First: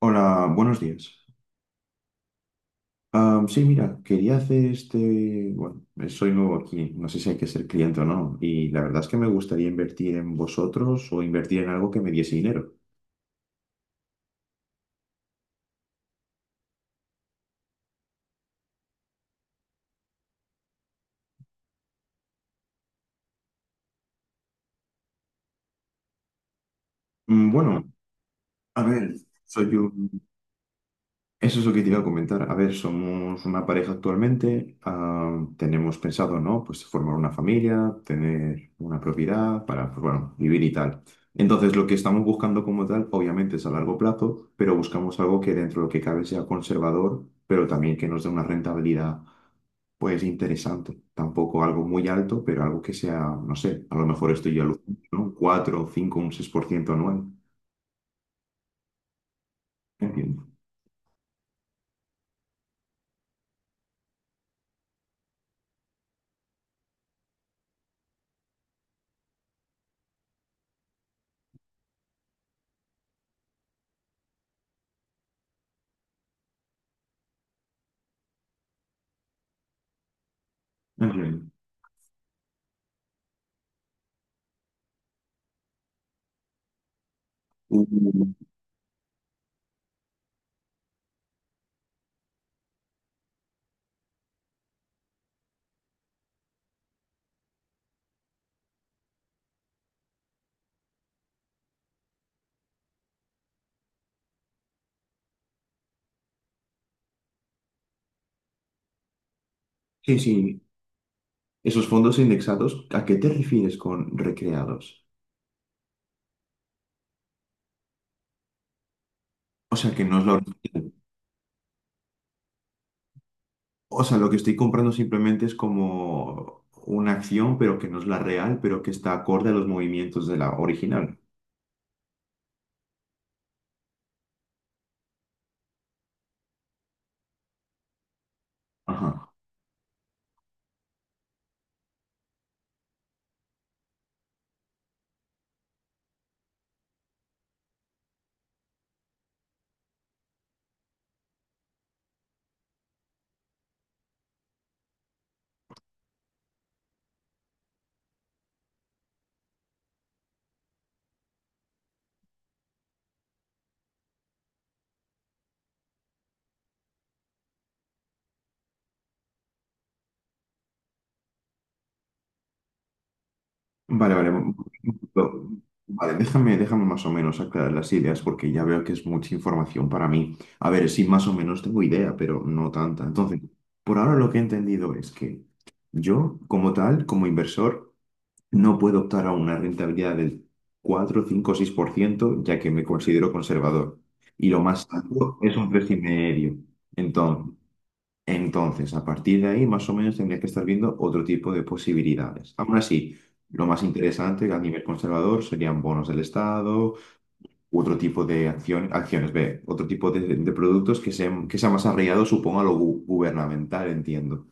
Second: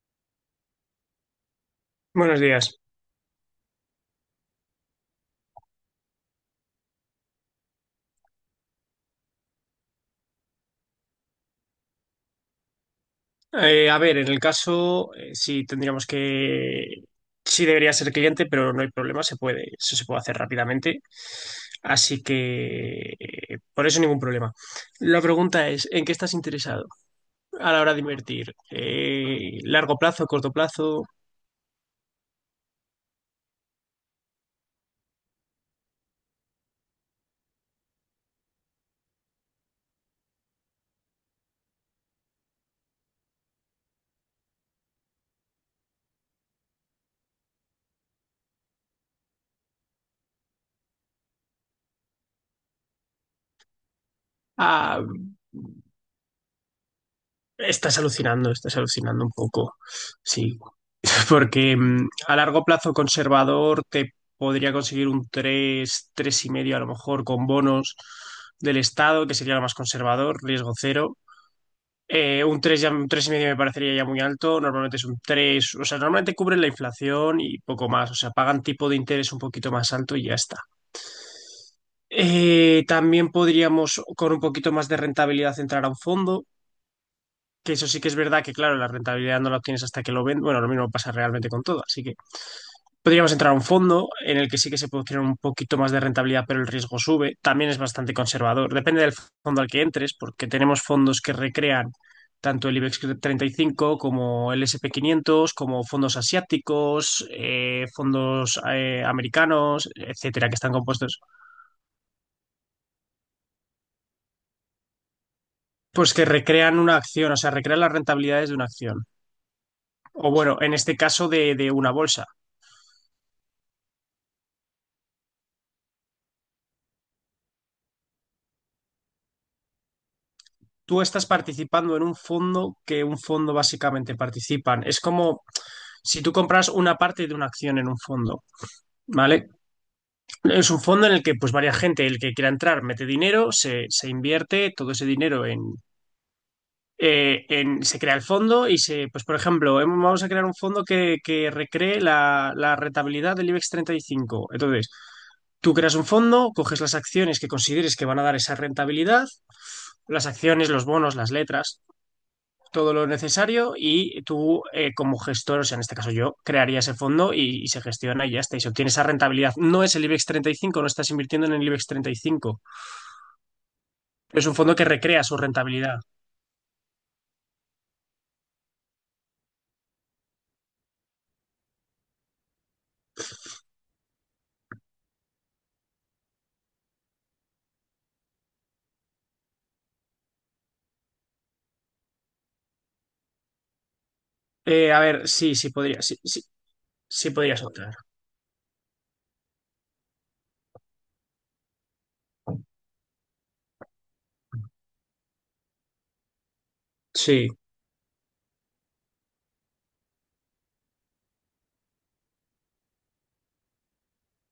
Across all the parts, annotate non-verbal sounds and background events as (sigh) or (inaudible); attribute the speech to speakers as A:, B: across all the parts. A: Hola, buenos días.
B: Buenos días.
A: Sí, mira, quería hacer este, bueno, soy nuevo aquí, no sé si hay que ser cliente o no, y la verdad es que me gustaría invertir en vosotros o invertir en algo que me diese dinero.
B: A ver, en el caso, sí debería ser cliente, pero no hay problema, se puede, eso se puede hacer rápidamente. Así que por eso ningún problema. La pregunta es, ¿en qué estás interesado a la
A: Bueno,
B: hora de invertir?
A: a ver, soy
B: ¿Largo
A: un,
B: plazo, corto plazo?
A: Eso es lo que te iba a comentar. A ver, somos una pareja actualmente, tenemos pensado, ¿no? Pues formar una familia, tener una propiedad para, pues, bueno, vivir y tal. Entonces, lo que estamos buscando como tal, obviamente es a largo plazo, pero buscamos algo que dentro de lo que cabe sea conservador, pero también que nos dé una rentabilidad, pues, interesante. Tampoco algo muy alto, pero algo que sea, no sé, a lo mejor estoy yo alucinando,
B: Ah,
A: ¿no? Un 4, 5, un 6% anual.
B: estás alucinando un poco.
A: Entiendo.
B: Sí. Porque a largo plazo conservador te podría conseguir un tres, tres y medio a lo mejor con bonos del Estado, que sería lo más conservador, riesgo cero. Un 3 ya, un tres y medio me parecería ya muy alto, normalmente es un tres, o sea, normalmente cubren la inflación y poco más, o sea, pagan tipo de interés un poquito más alto y ya está.
A: Entiendo.
B: También podríamos con un poquito más de rentabilidad entrar a un fondo, que
A: Uh,
B: eso sí que es verdad que claro, la rentabilidad no la obtienes hasta que lo vendes, bueno, lo mismo pasa realmente con todo, así que. Podríamos entrar a un fondo en el que sí que se puede obtener un poquito más de rentabilidad, pero el riesgo sube. También es bastante conservador. Depende del fondo al que entres, porque tenemos fondos que recrean tanto el IBEX 35 como el S&P 500, como fondos asiáticos, fondos americanos,
A: sí,
B: etcétera, que
A: sí.
B: están compuestos,
A: Esos fondos indexados, ¿a qué te refieres con recreados?
B: pues que recrean una acción, o sea, recrean las rentabilidades de una acción.
A: O sea, que no es
B: O
A: la
B: bueno, en
A: original.
B: este caso de una bolsa.
A: O sea, lo que estoy comprando simplemente es como una acción, pero que no es la real, pero que está acorde a los movimientos de la
B: Tú
A: original.
B: estás participando en un fondo que un fondo básicamente participan. Es como si tú compras una parte de una acción en un fondo,
A: Ajá.
B: ¿vale? Es un fondo en el que pues varia gente, el que quiera entrar, mete dinero, se invierte todo ese dinero se crea el fondo y pues por ejemplo, vamos a crear un fondo que recree la rentabilidad del IBEX 35. Entonces, tú creas un fondo, coges las acciones que consideres que van a dar esa rentabilidad, las acciones, los bonos, las letras todo lo necesario y tú como gestor, o sea, en este caso yo, crearía ese fondo y se gestiona y ya está, y se obtiene esa rentabilidad. No es el IBEX 35. No estás invirtiendo en el IBEX 35,
A: Vale, vale.
B: pero es un fondo que recrea su
A: Lo-
B: rentabilidad.
A: Vale, déjame, déjame más o menos aclarar las ideas porque ya veo que es mucha información para mí. A ver, sí, más o menos tengo idea, pero no tanta. Entonces, por ahora lo que he entendido es que yo, como tal, como inversor, no puedo optar a una rentabilidad del cuatro, cinco, 6%, ya que me considero conservador. Y lo más
B: A ver,
A: alto
B: sí,
A: es un
B: sí podría, sí, sí,
A: 3,5%.
B: sí
A: Entonces,
B: podría soltar.
A: entonces, a partir de ahí, más o menos, tendría que estar viendo otro tipo de posibilidades. Aún así, lo más interesante a nivel conservador serían bonos del Estado,
B: Sí.
A: u otro tipo de acción acciones, ve, otro tipo de productos que sean más arraigados, supongo, a lo gubernamental, entiendo.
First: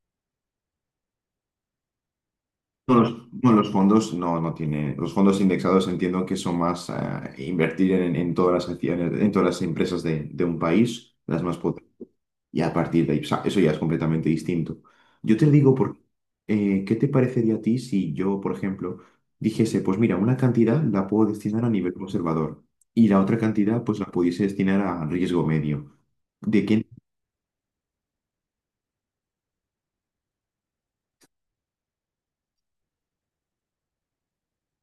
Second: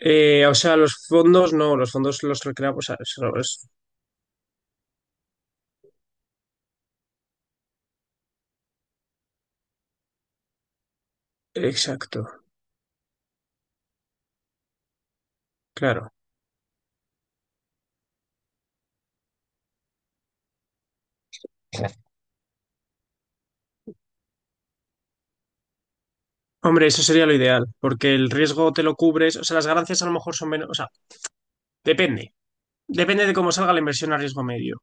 B: O sea, los fondos no, los fondos los recreamos. O
A: No,
B: sea,
A: los fondos no, no tienen. Los fondos indexados entiendo que son más invertir en todas las acciones, en todas las empresas de un país, las más potentes,
B: exacto,
A: y a partir de ahí, o sea, eso ya es completamente distinto. Yo te digo,
B: claro.
A: ¿qué te parecería a ti si yo, por ejemplo, dijese, pues mira, una cantidad la puedo destinar a nivel conservador y la otra cantidad, pues la pudiese destinar a riesgo medio? ¿De quién?
B: Hombre, eso sería lo ideal, porque el riesgo te lo cubres, o sea, las ganancias a lo mejor son menos, o sea, depende. Depende de cómo salga la inversión a riesgo medio.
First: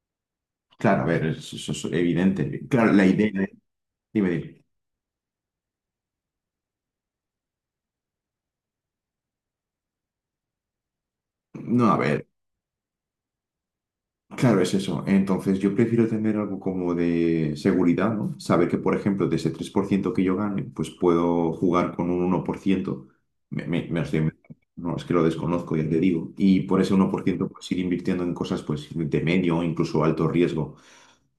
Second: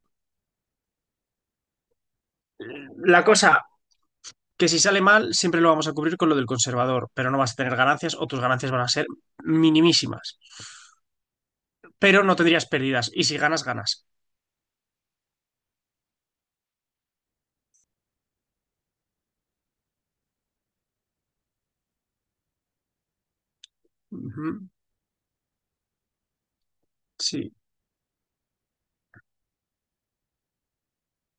A: Claro, a ver, eso es evidente. Claro, la
B: La
A: idea.
B: cosa
A: Dime, dime.
B: que si sale mal, siempre lo vamos a cubrir con lo del conservador, pero no vas a tener ganancias o tus ganancias van a ser minimísimas,
A: No, a
B: pero
A: ver.
B: no tendrías pérdidas y si ganas, ganas.
A: Claro, es eso. Entonces, yo prefiero tener algo como de seguridad, ¿no? Saber que, por ejemplo, de ese 3% que yo gane, pues puedo jugar con un 1%. Me lo estoy inventando.
B: Ujú,
A: No, es que lo desconozco, ya te digo. Y por ese 1%
B: sí,
A: pues ir invirtiendo en cosas, pues, de medio o incluso alto riesgo.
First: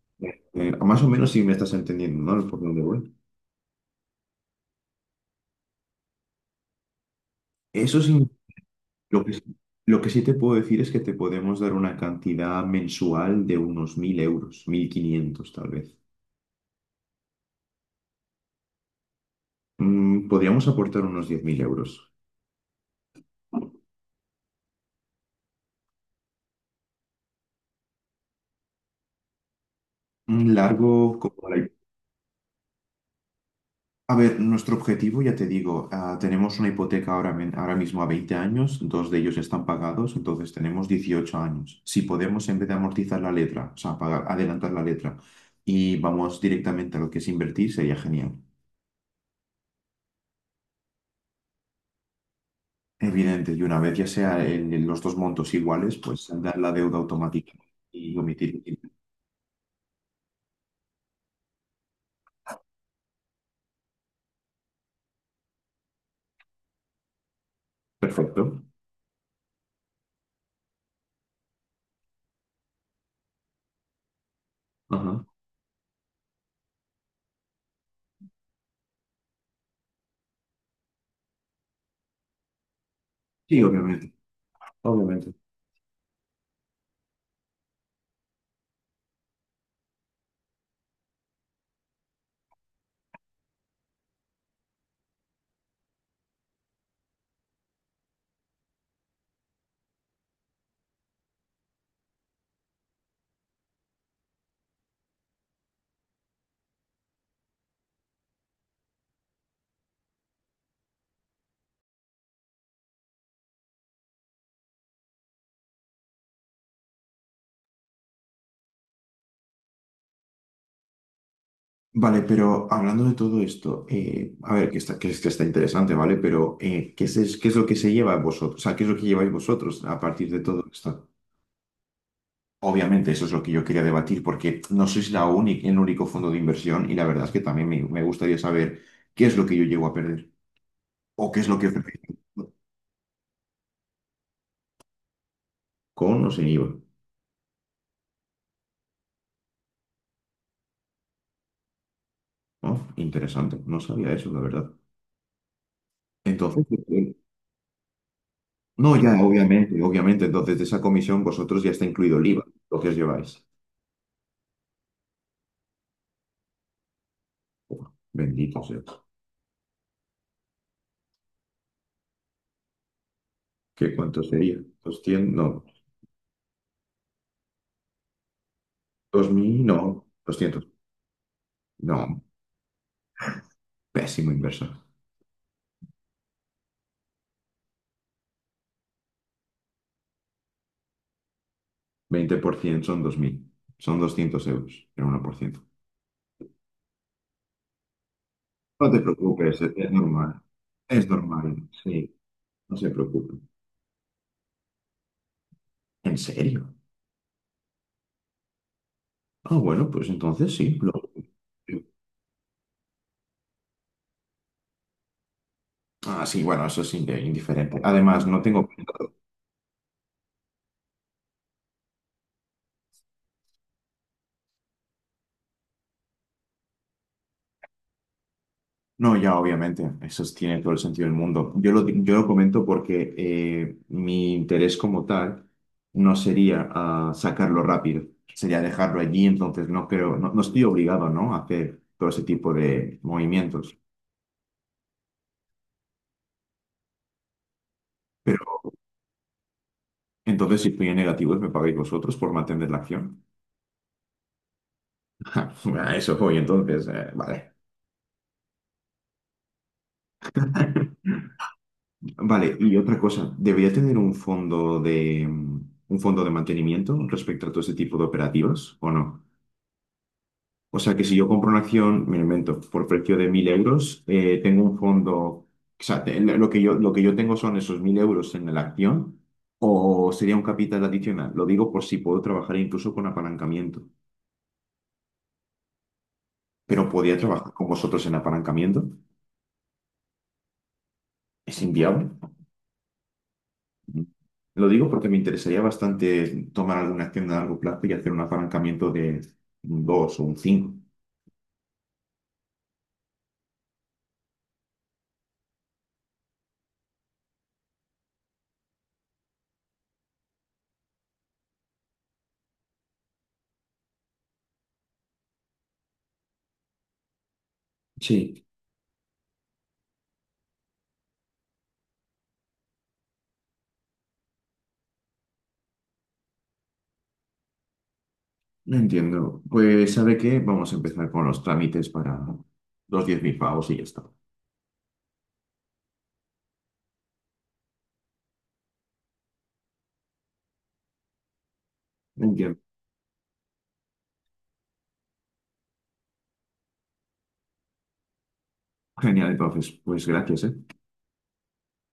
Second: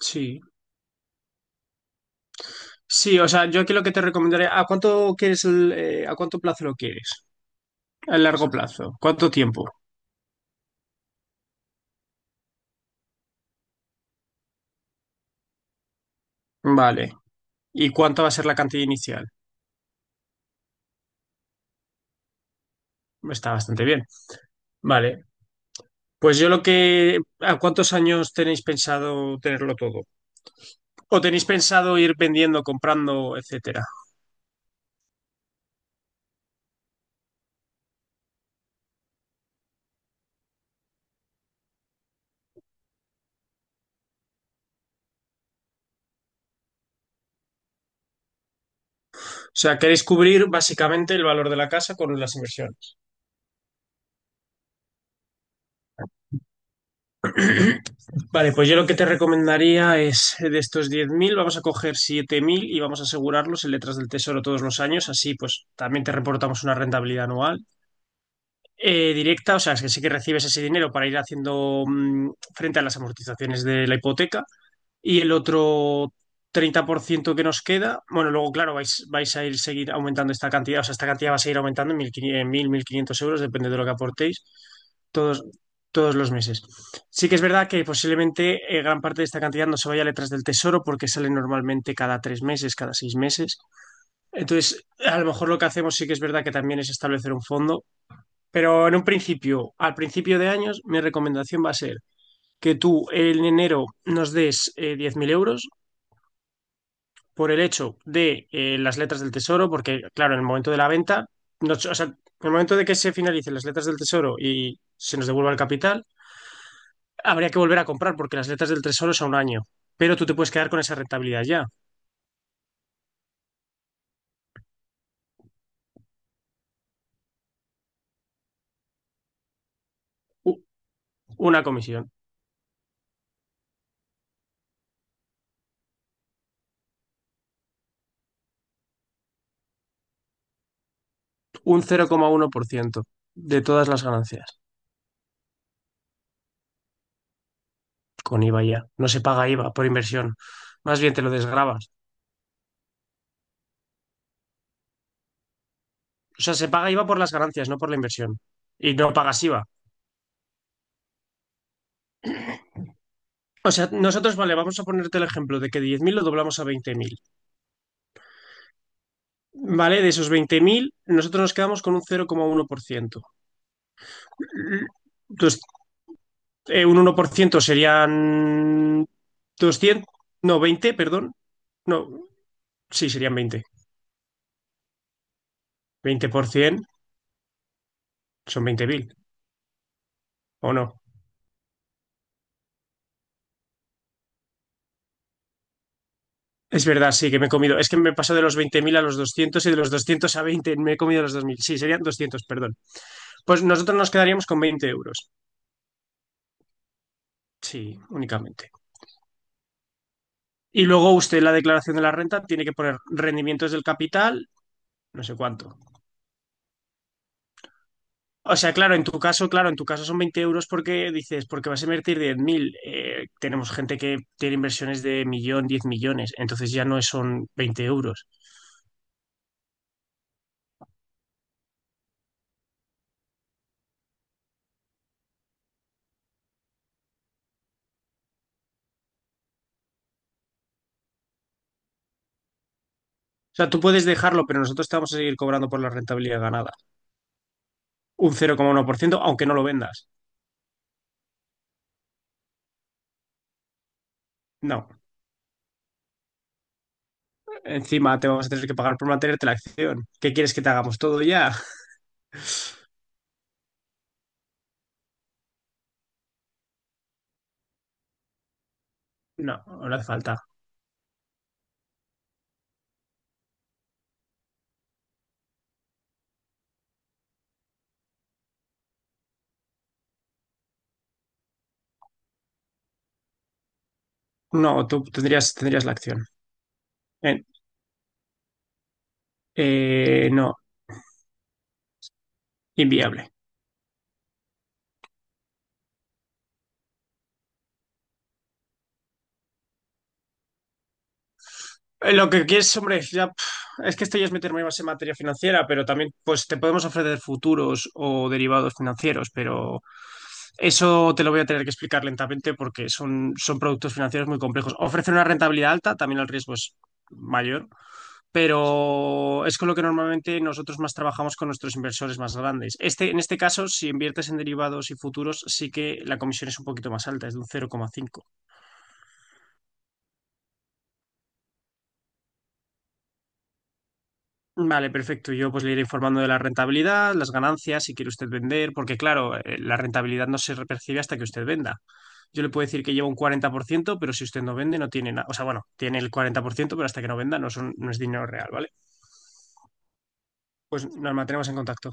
B: sí.
A: Más o menos si me estás entendiendo, ¿no? Por dónde voy.
B: Sí, o sea, yo aquí lo que te recomendaré, ¿a cuánto quieres a cuánto plazo lo quieres?
A: Eso
B: ¿A
A: sí,
B: largo plazo?
A: lo
B: ¿Cuánto
A: que, sí,
B: tiempo?
A: lo que sí te puedo decir es que te podemos dar una cantidad mensual de unos 1.000 euros, 1.500 tal vez.
B: Vale. ¿Y cuánto va a ser la cantidad inicial?
A: Podríamos aportar unos 10.000 euros.
B: Está bastante bien. Vale. Pues yo lo que, ¿a cuántos años tenéis pensado tenerlo todo?
A: Un
B: ¿O
A: largo, como
B: tenéis
A: la... hi-
B: pensado ir vendiendo, comprando, etcétera?
A: A ver, nuestro objetivo, ya te digo, tenemos una hipoteca ahora, ahora mismo a 20 años, dos de ellos están pagados, entonces tenemos 18 años. Si podemos, en vez de amortizar la letra, o sea, pagar, adelantar la letra, y vamos directamente a lo que es invertir, sería genial.
B: O sea, queréis cubrir básicamente el valor de la casa con las inversiones.
A: Evidente, y una vez ya sea en los dos montos iguales, pues saldar la deuda automática y
B: Vale,
A: omitir.
B: pues yo lo que te recomendaría es de estos 10.000 vamos a coger 7.000 y vamos a asegurarlos en letras del tesoro todos los años. Así, pues también te reportamos una rentabilidad anual
A: Perfecto.
B: directa. O sea, es que sí que recibes ese dinero para ir haciendo frente a las amortizaciones de la hipoteca. Y
A: Ajá.
B: el otro 30% que nos queda, bueno, luego, claro, vais a ir seguir aumentando esta cantidad, o sea, esta cantidad va a seguir aumentando en 1.500, en mil quinientos euros,
A: Sí,
B: depende de lo que
A: obviamente.
B: aportéis,
A: Obviamente.
B: todos, todos los meses. Sí que es verdad que posiblemente gran parte de esta cantidad no se vaya a letras del tesoro porque sale normalmente cada 3 meses, cada 6 meses. Entonces, a lo mejor lo que hacemos sí que es verdad que también es establecer un fondo, pero en un principio, al principio de años, mi recomendación va a ser que tú en enero nos des 10.000 euros por el hecho de las letras del tesoro, porque claro, en el momento de la venta, o sea, en el momento de que se finalicen las letras del tesoro y se nos devuelva el capital, habría que volver a comprar porque las letras del tesoro son un año, pero tú te puedes quedar con esa rentabilidad ya.
A: Vale, pero hablando de todo esto, a ver, que está, que, que está interesante, ¿vale? Pero qué es lo que se lleva vosotros? O sea, ¿qué es lo que lleváis vosotros a partir de
B: U-
A: todo esto?
B: una comisión,
A: Obviamente, eso es lo que yo quería debatir, porque no sois la única, el único fondo de inversión y la verdad es que también me gustaría saber qué es lo que yo llego a perder o qué es lo que
B: un
A: ofrecéis
B: 0,1% de todas las ganancias,
A: con o sin IVA.
B: con IVA ya. No se paga IVA por inversión, más bien te lo desgravas.
A: Oh, interesante, no sabía eso, la verdad.
B: O sea,
A: Entonces,
B: se paga IVA por las ganancias, no por la inversión. Y
A: no,
B: no
A: ya,
B: pagas IVA.
A: obviamente, obviamente, entonces de esa comisión vosotros ya está incluido el IVA, lo que os lleváis.
B: O sea, nosotros, vale, vamos a ponerte el ejemplo de que 10.000 lo doblamos a 20.000.
A: Uf, bendito sea.
B: ¿Vale? De esos 20.000 nosotros nos quedamos con un cero coma uno por ciento.
A: ¿Qué cuánto sería? 200
B: Entonces,
A: no,
B: un 1% serían
A: 2.000 no,
B: 200, no,
A: 200.
B: 20, perdón.
A: No,
B: No, sí, serían 20.
A: pésimo inversor.
B: 20 por 20% son 20.000, ¿o no?
A: 20% son 2.000, son 200 euros, el 1%.
B: Es verdad, sí, que me he comido. Es que me he pasado de los veinte
A: No
B: mil
A: te
B: a los
A: preocupes,
B: 200 y
A: es
B: de
A: es
B: los 200
A: normal.
B: a 20. Me he
A: Es
B: comido los 2.000.
A: normal,
B: Sí, serían
A: sí,
B: 200, perdón.
A: no se preocupen.
B: Pues nosotros nos quedaríamos con 20 euros.
A: ¿En serio?
B: Sí, únicamente.
A: Ah, bueno, pues entonces sí.
B: Y luego usted en la declaración de la renta tiene que poner rendimientos del capital, no sé cuánto.
A: Ah, sí, bueno, eso es indiferente. Además, no
B: O
A: tengo.
B: sea, claro, en tu caso, claro, en tu caso son 20 euros porque dices, porque vas a invertir 10.000. Tenemos gente que tiene inversiones de millón, 10 millones, entonces ya no son 20 euros.
A: No, ya obviamente, eso tiene todo el sentido del mundo. Yo lo comento porque mi interés como tal no sería sacarlo rápido, sería dejarlo allí, entonces no creo, no, no estoy obligado, ¿no? a hacer todo ese tipo de
B: O sea,
A: movimientos.
B: tú puedes dejarlo, pero nosotros te vamos a seguir cobrando por la rentabilidad ganada. Un cero
A: Pero
B: coma uno por ciento, aunque no lo vendas.
A: entonces si estoy en negativos, me pagáis vosotros por mantener la acción.
B: No.
A: (laughs) A eso voy, entonces, vale.
B: Encima te vamos a tener que pagar por mantenerte la acción. ¿Qué quieres que te hagamos todo ya? (laughs)
A: Vale, y otra cosa, ¿debería tener un fondo de mantenimiento respecto a todo ese tipo de operativas o no?
B: No, no hace falta.
A: O sea que si yo compro una acción, me lo invento, por precio de 1.000 euros, tengo un fondo, o sea, lo que yo tengo son esos 1.000 euros en la acción, o sería un capital adicional. Lo digo por si puedo trabajar incluso con apalancamiento,
B: No, tú tendrías la acción.
A: pero podría
B: Eh,
A: trabajar con vosotros en apalancamiento.
B: no,
A: ¿Es inviable?
B: inviable.
A: Lo digo porque me interesaría bastante tomar alguna acción a largo plazo y hacer un apalancamiento de un 2 o un 5.
B: Lo que quieres, hombre, ya, pf, es que esto ya es meterme más en materia financiera, pero también pues te podemos ofrecer futuros o derivados financieros, pero eso te lo voy a tener que explicar lentamente porque son productos financieros muy complejos. Ofrecen una rentabilidad alta, también el riesgo es mayor,
A: Sí.
B: pero es con lo que normalmente nosotros más trabajamos con nuestros inversores más grandes. Este, en este caso, si inviertes en derivados y futuros, sí que la comisión es un poquito más alta, es de un 0,5.
A: No entiendo. Pues, ¿sabe qué? Vamos a empezar con los trámites para los 10.000 pavos y ya está.
B: Vale, perfecto. Yo pues le iré informando de la rentabilidad, las ganancias, si quiere usted vender, porque claro, la rentabilidad no se percibe hasta que usted venda. Yo le
A: Entiendo.
B: puedo decir que lleva un 40% pero si usted no vende no tiene nada. O sea, bueno, tiene el 40% pero hasta que no venda no, son, no es dinero real, ¿vale?
A: Genial, entonces. Pues gracias, ¿eh?
B: Pues Norma, tenemos en contacto.